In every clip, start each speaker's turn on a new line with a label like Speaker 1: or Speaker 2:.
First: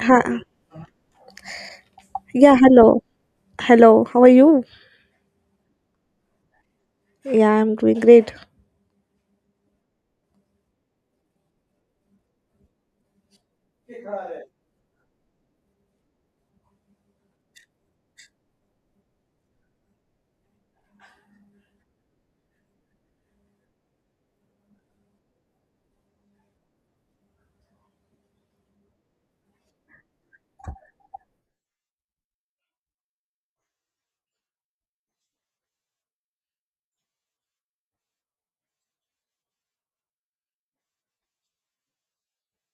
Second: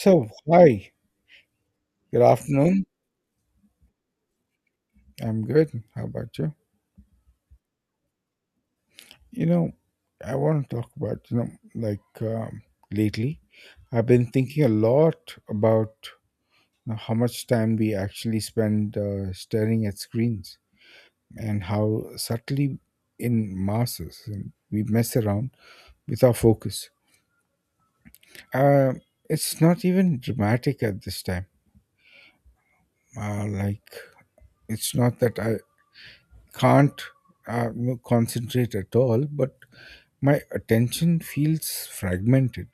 Speaker 1: Ha
Speaker 2: hi, good
Speaker 1: yeah,
Speaker 2: afternoon.
Speaker 1: hello. Hello, how are you?
Speaker 2: I'm good. How about you?
Speaker 1: Yeah, I'm doing great.
Speaker 2: You know, I want to talk about, like um, lately, I've been thinking a lot about how much time we actually spend staring at screens and how subtly in masses and we mess around with our focus. Uh, it's not even dramatic at this time. Uh, like, it's not that I can't concentrate at all, but my attention feels fragmented.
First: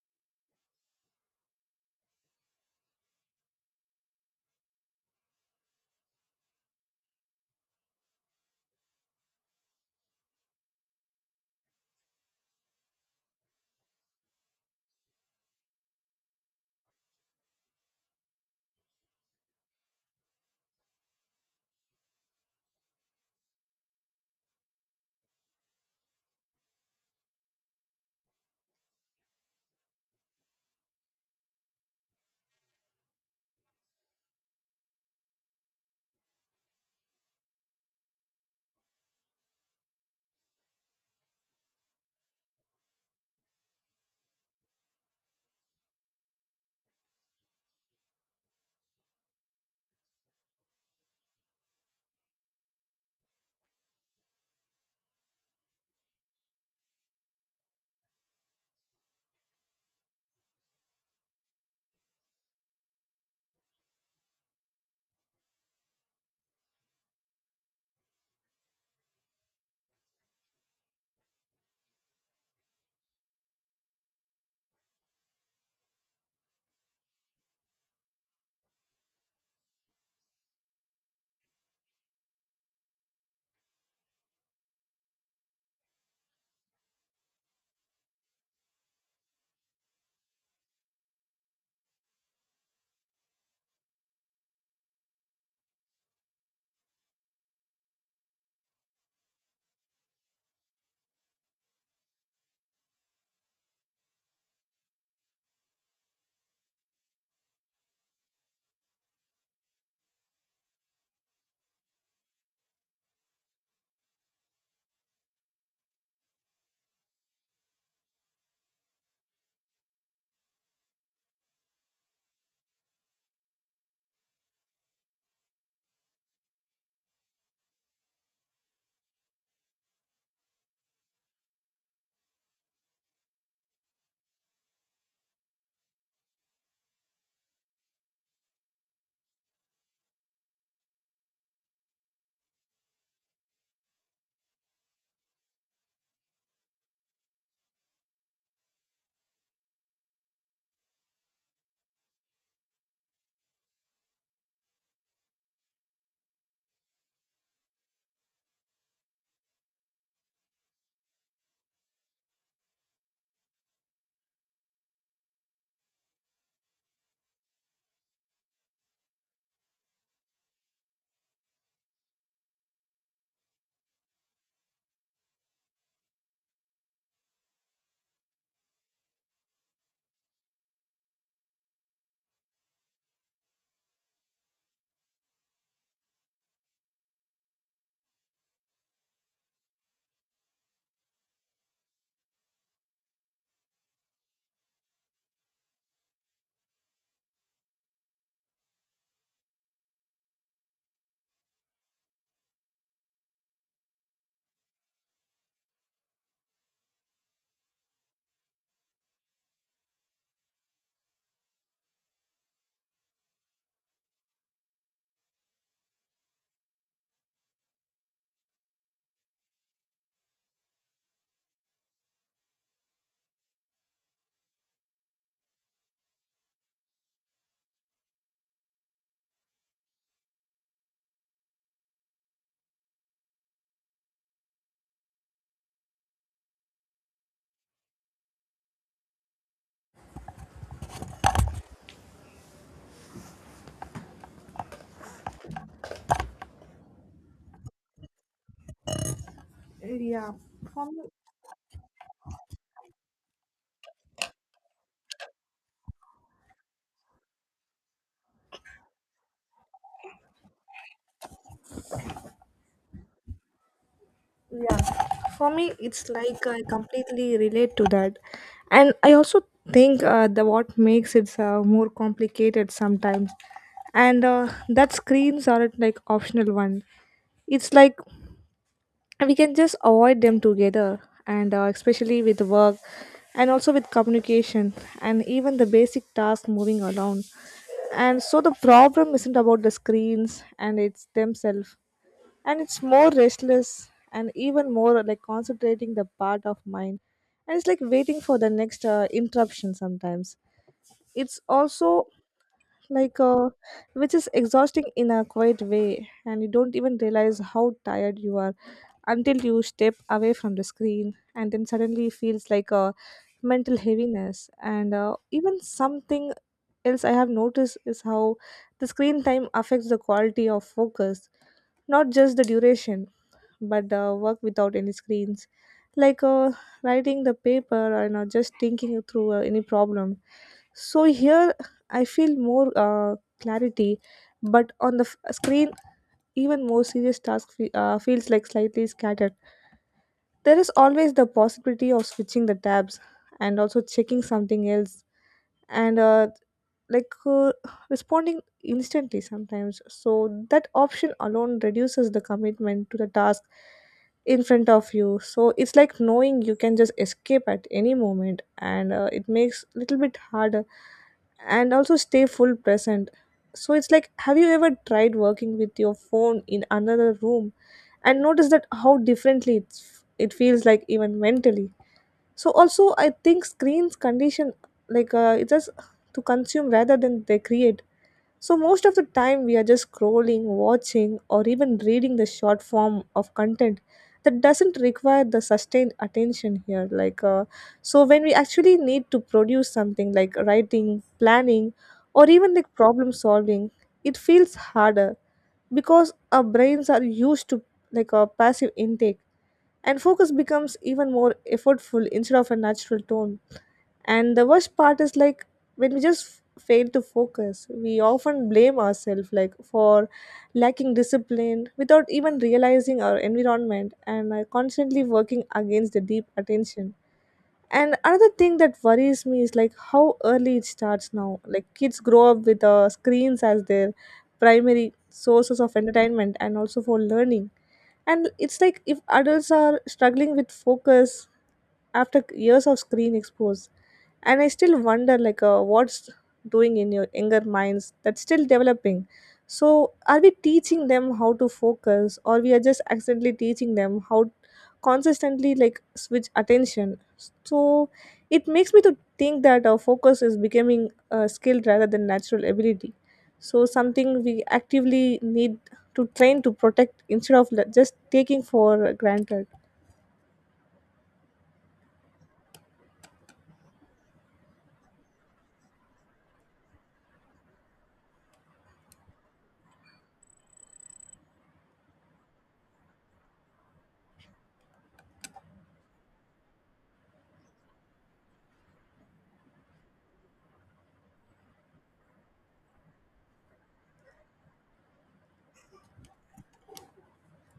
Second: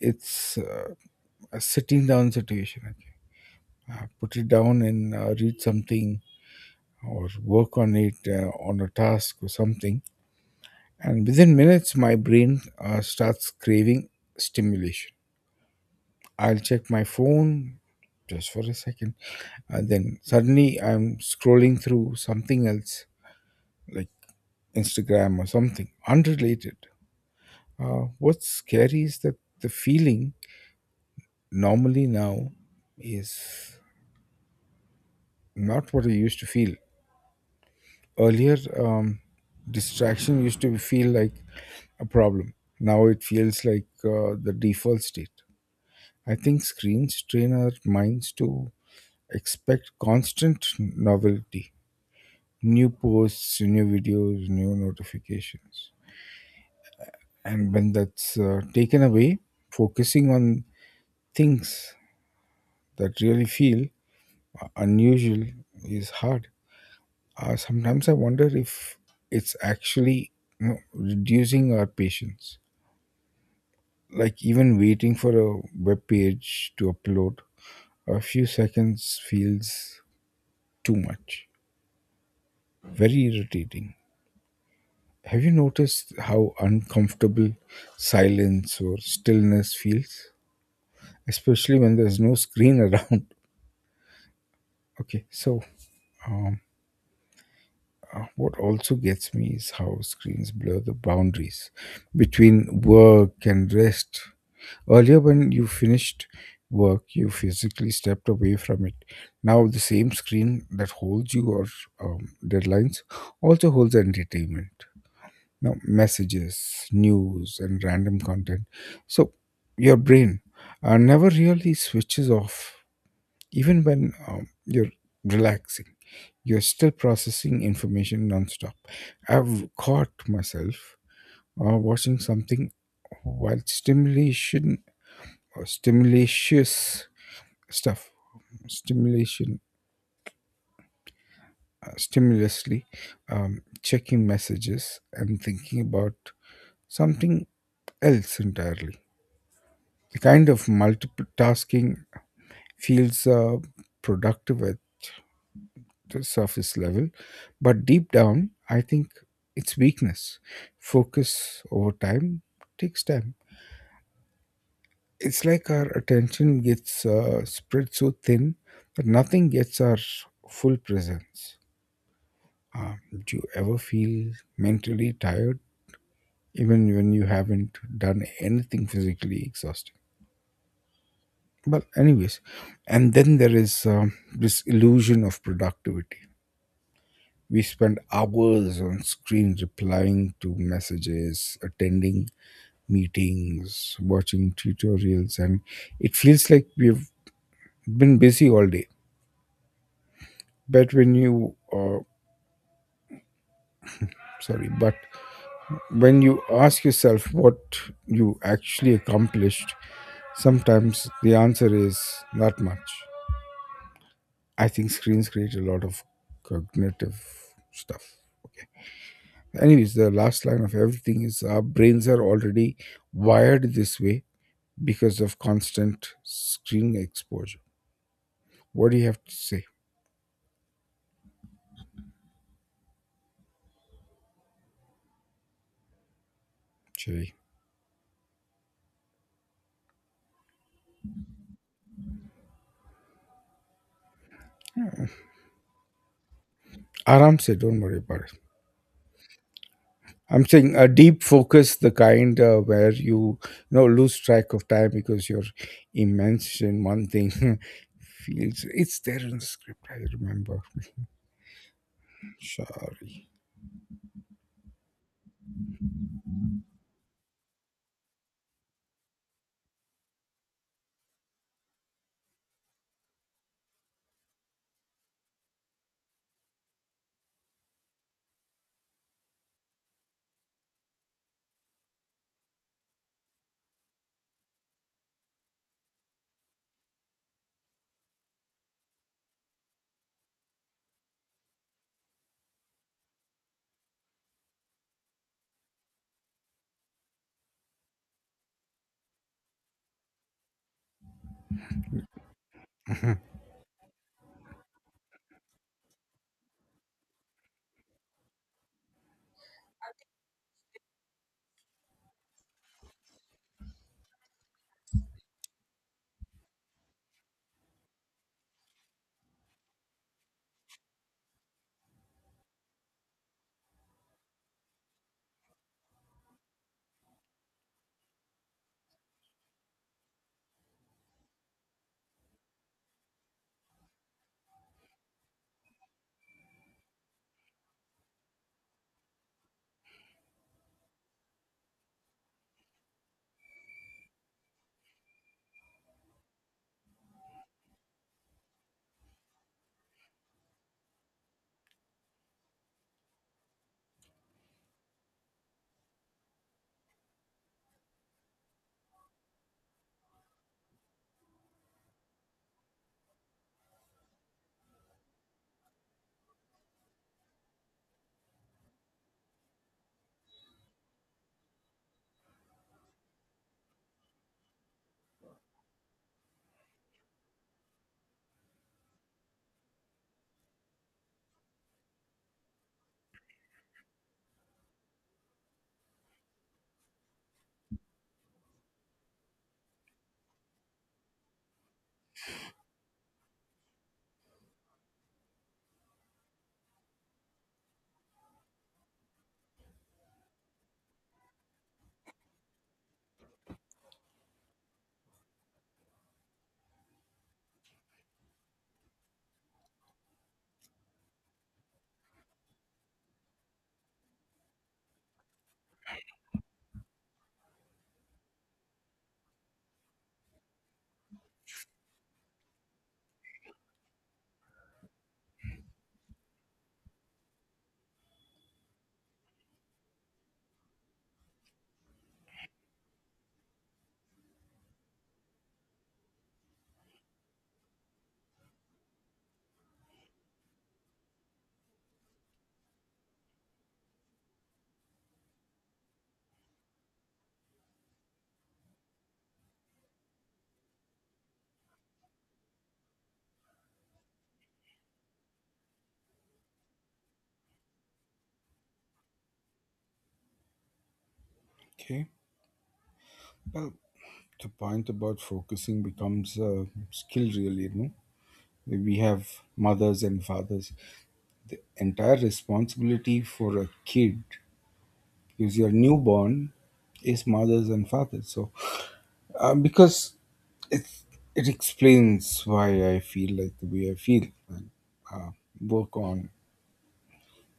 Speaker 2: It's a sitting down situation. I can, put it down and read something or work on it on a task or something. And within minutes, my brain starts craving stimulation. I'll check my phone just for a second. And then suddenly I'm scrolling through something else, like Instagram or something unrelated. What's scary is that the feeling normally now is not what I used to feel. Earlier, distraction used to feel like a problem. Now it feels like the default state. I think screens train our minds to expect constant novelty, new posts, new videos, new notifications. And when that's taken away, focusing on things that really feel unusual is hard. Sometimes I wonder if it's actually reducing our patience. Like even waiting for a web page to upload, a few seconds feels too much. Very irritating. Have you noticed how uncomfortable silence or stillness feels? Especially when there's no screen around. Okay, so um, what also gets me is how screens blur the boundaries between work and rest. Earlier, when you finished work, you physically stepped away from it. Now, the same screen that holds your deadlines also holds entertainment. Now, messages, news, and random content. So, your brain never really switches off, even when you're relaxing. You're still processing information nonstop. I've caught myself watching something while stimulation or stimulatious stuff stimulation stimulously checking messages and thinking about something else entirely. The kind of multitasking feels productive at the surface level, but deep down I think it's weakness focus over time takes time. It's like our attention gets spread so thin that nothing gets our full presence. Uh, do you ever feel mentally tired even when you haven't done anything physically exhausting? But, anyways, and then there is this illusion of productivity. We spend hours on screen replying to messages, attending meetings, watching tutorials, and it feels like we've been busy all day. But when you, sorry, but when you ask yourself what you actually accomplished, sometimes the answer is not much. I think screens create a lot of cognitive stuff. Okay. Anyways, the last line of everything is our brains are already wired this way because of constant screen exposure. What do you have to say, Cherry? Aram say, don't worry about it.
Speaker 1: Yeah,
Speaker 2: I'm saying a
Speaker 1: for me,
Speaker 2: deep focus, the kind where you know lose track of time because you're immersed in one thing. Feels it's there in the script. I remember. Sorry.
Speaker 1: yeah, for me, it's like I completely relate to that, and I also think the what makes it more complicated sometimes, and that screens aren't like optional one. It's like we can just avoid them together and especially with work and also with communication and even the basic task moving around, and so the problem isn't about the screens and it's themselves, and it's more restless and even more like concentrating the part of mind, and it's like waiting for the next interruption sometimes. It's also like
Speaker 2: Mhm.
Speaker 1: which is exhausting in a quiet way, and you don't even realize how tired you are until you step away from the screen, and then suddenly it feels like a mental heaviness and even something else I have noticed is how the screen time affects the quality of focus, not just the duration, but the work without any screens, like writing the paper and just thinking through any problem. So here I feel more clarity, but on the screen, even more serious task feels like slightly scattered. There is always the possibility of switching the tabs and also checking something else, and like responding instantly sometimes, so that option alone reduces the commitment to the task in front of you. So it's like knowing you can just escape at any moment, and it makes little bit harder and also stay full present. So it's like, have you ever tried working with your phone in another room and notice that how differently it feels, like even mentally? So also I think screens condition, like it's just to consume rather than they create. So, most of the time, we are just scrolling, watching, or even reading the short form of content that doesn't require the sustained attention here. Like, so when we actually need to produce something like writing, planning, or even like problem solving, it feels harder because our brains are used to like a passive intake, and focus becomes even more effortful instead of a natural tone. And the worst part is like, when we just fail to focus, we often blame ourselves like for lacking discipline without even realizing our environment and are constantly working against the deep attention. And another thing that worries me is like how early it starts now, like kids grow up with screens as their primary sources of entertainment and also for learning. And it's like if adults are struggling with focus after years of screen expose, and I still wonder like what's doing in your younger minds that's still developing. So are we teaching them how to focus, or we are just accidentally teaching them how consistently like switch attention? So it makes me to think that our focus is becoming a skill rather than natural ability, so something we actively need to train to protect instead of just taking for granted.
Speaker 2: Okay. Well, the point about focusing becomes a skill, really. You know, we have mothers and fathers. The entire responsibility for a kid, because your newborn is mothers and fathers. So, because it it explains why I feel like the way I feel. And, uh, work on,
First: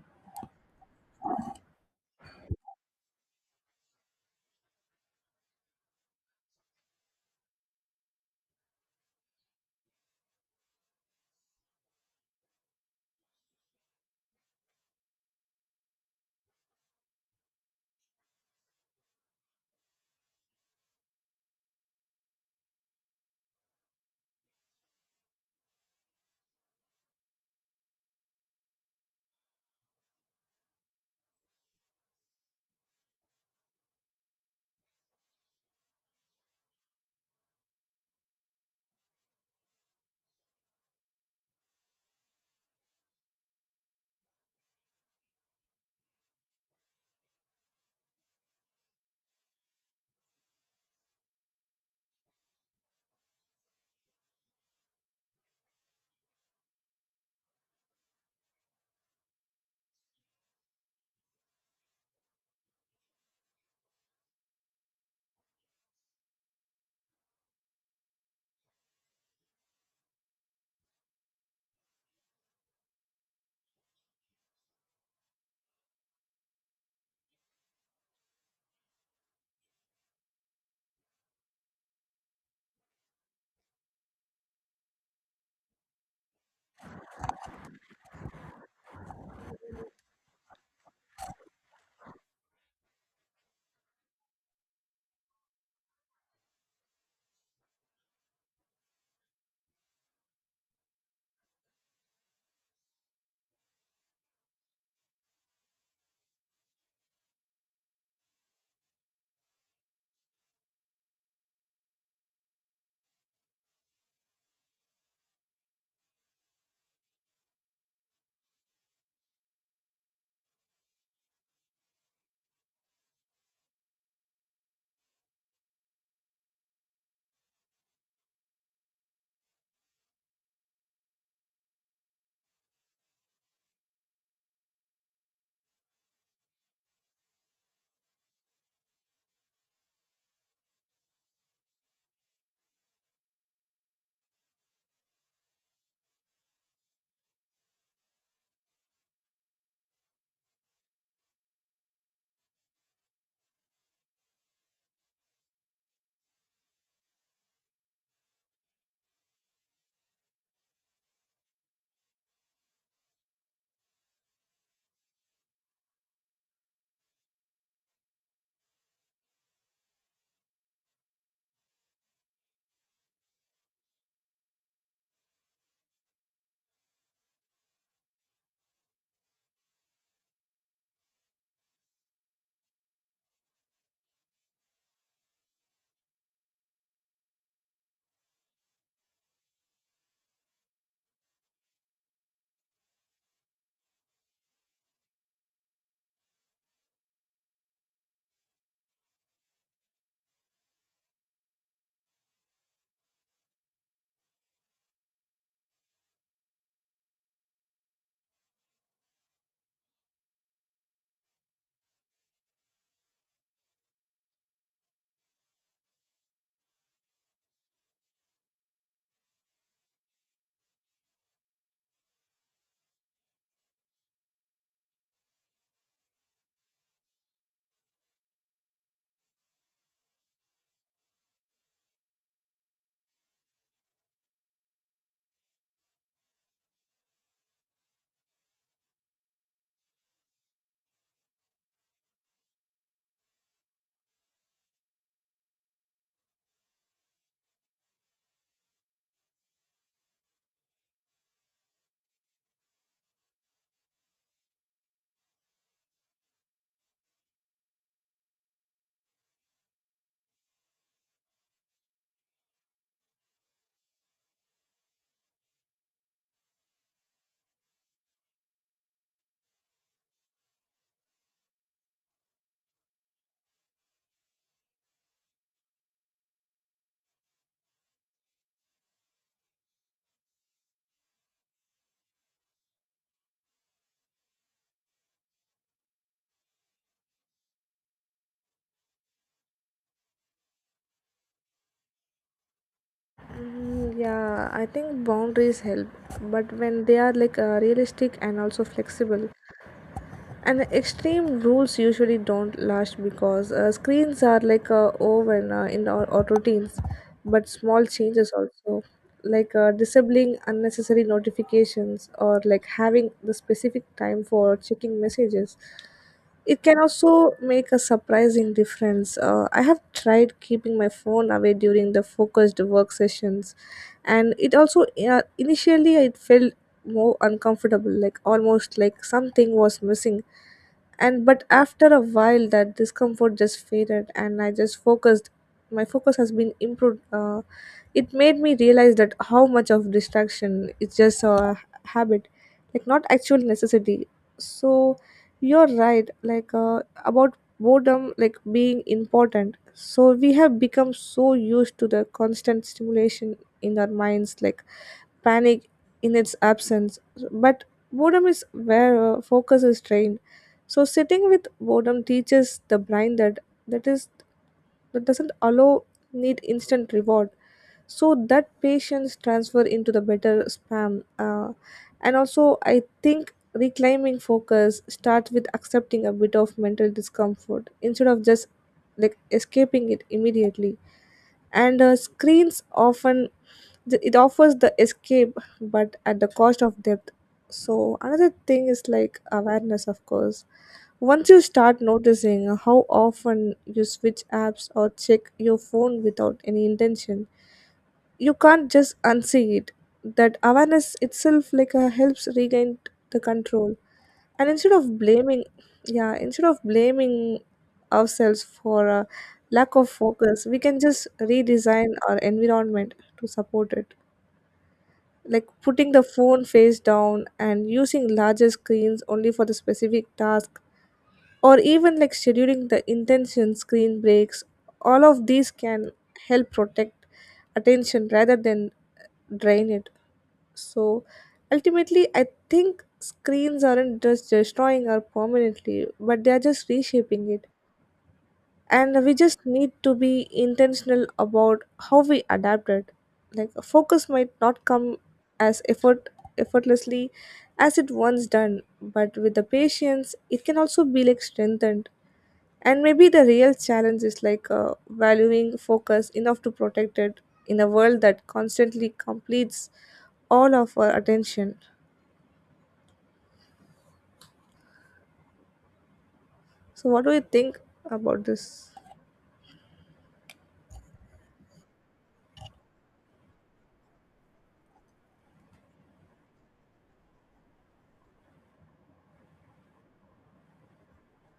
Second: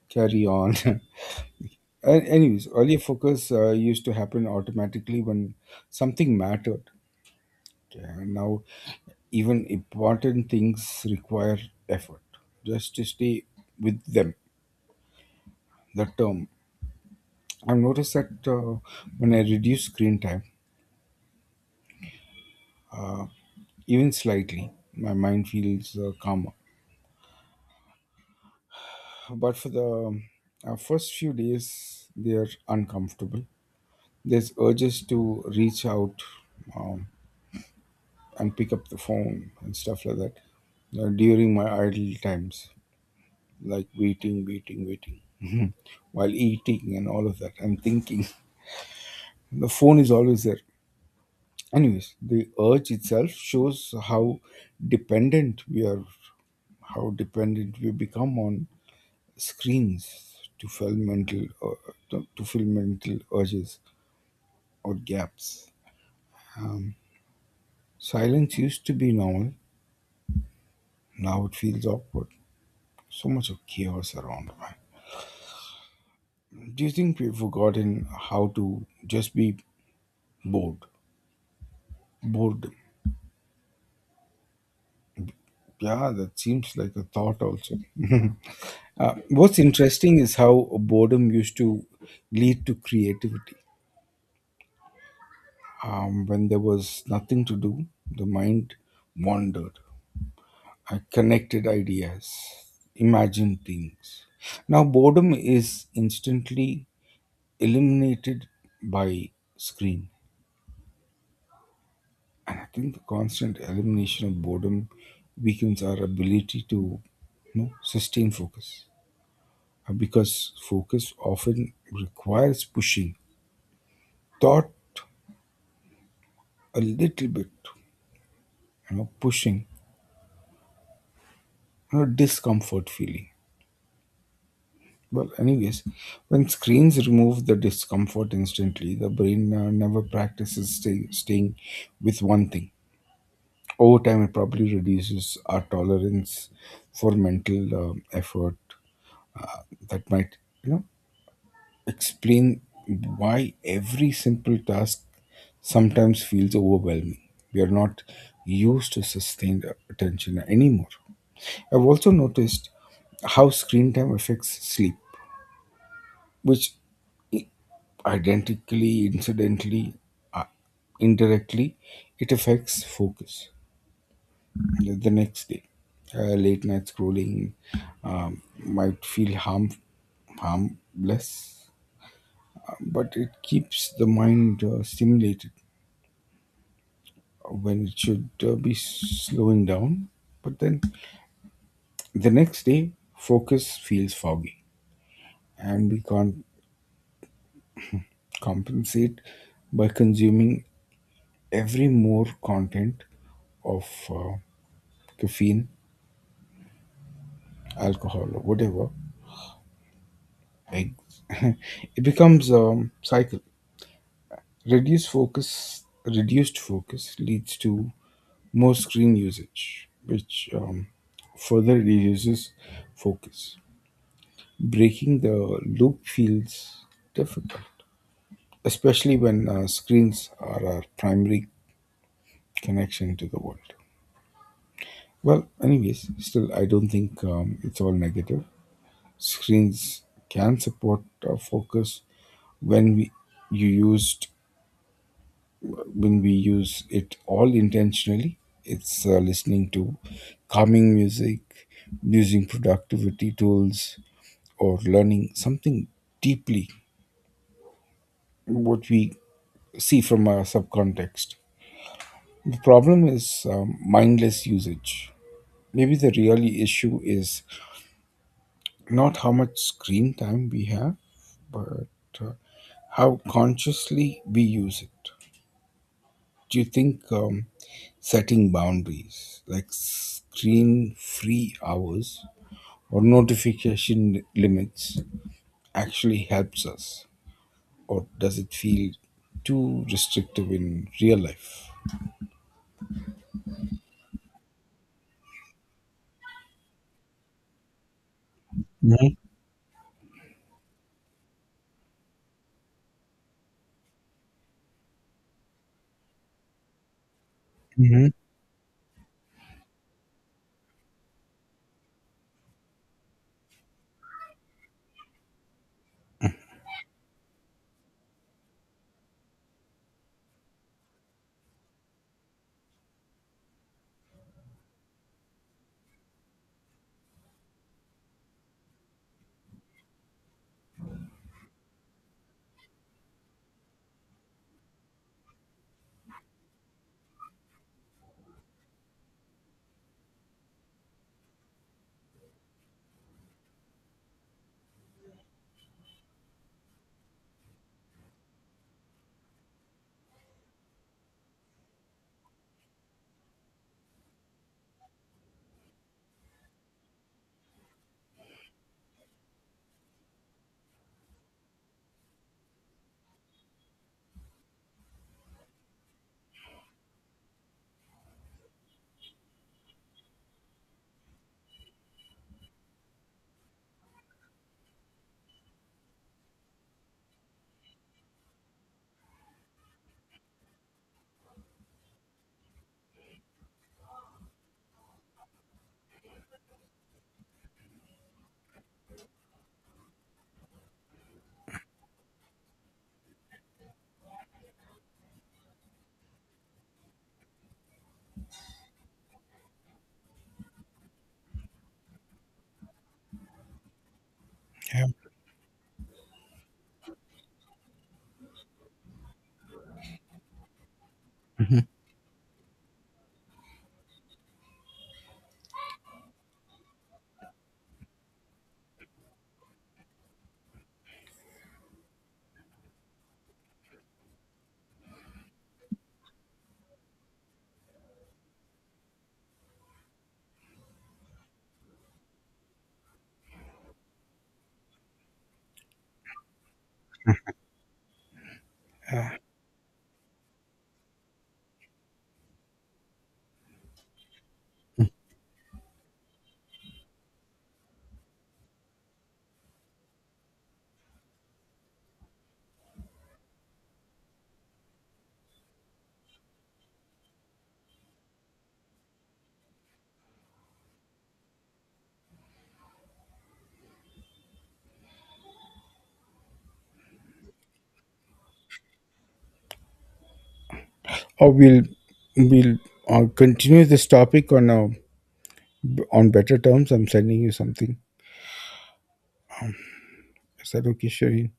Speaker 2: carry on. Anyways, earlier focus used to happen automatically when something mattered. Okay, and now even important things require effort just to stay with them the term. I've noticed that when I reduce screen time even slightly my mind feels calmer, but for the first few days they are uncomfortable. There's urges to reach out um, and pick up the phone and stuff like that during my idle times, like waiting, waiting, waiting while eating and all of that and thinking. The phone is always there. Anyways, the urge itself shows how dependent we are, how dependent we become on screens to fill mental uh, to fill mental urges or gaps. Um, silence used to be normal. Now it feels awkward. So much of chaos around. Right? Do you think we've forgotten how to just be bored? Bored. Yeah, that seems like a thought also. What's interesting is how boredom used to lead to creativity. When there was nothing to do, the mind wandered. I connected ideas, imagined things. Now, boredom is instantly eliminated by screen. And I think the constant elimination of boredom weakens our ability to sustain focus. Because focus often requires pushing thought a little bit, pushing discomfort feeling. Well anyways, when screens remove the discomfort instantly the brain never practices staying with one thing over time. It probably reduces our tolerance for mental effort. uh, that might you know explain why every simple task sometimes feels overwhelming. We are not used to sustained attention anymore. I've also noticed how screen time affects sleep, which identically, incidentally, uh, indirectly, it affects focus the next day. Late night scrolling might harmless, but it keeps the mind stimulated when it should be slowing down. But then the next day, focus feels foggy, and we can't compensate by consuming every more content of caffeine, alcohol, or whatever. Like, it becomes a cycle. Reduced focus leads to more screen usage, which further reduces focus. Breaking the loop feels difficult, especially when screens are our primary connection to the world. Well, anyways, still, I don't think it's all negative. Screens can support focus when we you used when we use it all intentionally. It's listening to calming music, using productivity tools, or learning something deeply what we see from our subcontext. The problem is mindless usage. Maybe the real issue is not how much screen time we have, but uh, how consciously we use it. Do you think setting boundaries like screen free hours or notification limits actually helps us, or does it feel too restrictive in real life?
Speaker 1: Mm, yeah, I think boundaries help, but when they are like realistic and also flexible, and extreme rules usually don't last because screens are like woven in our routines. But small
Speaker 2: Mm-hmm.
Speaker 1: changes also, like disabling unnecessary notifications or like having the specific time for checking messages, it can also make a surprising difference. I have tried keeping my phone away during the focused work sessions, and it also initially it felt more uncomfortable, like almost like something was missing. And but after a while, that discomfort just faded, and I just focused. My focus has been improved. It made me realize that how much of distraction is just a habit, like not actual necessity. So you're right, like about boredom, like being important. So we have become so used to the constant stimulation in our minds, like panic in its absence. But boredom is where focus is trained. So sitting with boredom teaches the brain that that is that doesn't allow need instant reward, so that patience transfer into the better spam and also I think reclaiming focus starts with accepting a bit of mental discomfort instead of just like escaping it immediately. And screens often it offers the escape but at the cost of depth. So another thing is like awareness, of course. Once you start noticing how often you switch apps or check your phone without any intention, you can't just unsee it. That awareness itself like helps regain the control. And instead of
Speaker 2: Yeah.
Speaker 1: blaming, yeah, instead of blaming ourselves for lack of focus, we can just redesign our environment to support it, like putting the phone face down and using larger screens only for the specific task, or even like scheduling the intention screen breaks. All of these can help protect attention rather than drain it. So ultimately I think screens aren't just destroying our permanently, but they are just reshaping it, and we just need to be intentional about how we adapt it. Like focus might not come as effortlessly as it once done, but with the patience it can also be like strengthened. And maybe the real challenge is like valuing focus enough to protect it in a world that constantly completes all of our attention. So what do you think about this?
Speaker 2: Or we'll continue this topic on better terms. I'm sending you something. Is that okay, Shereen?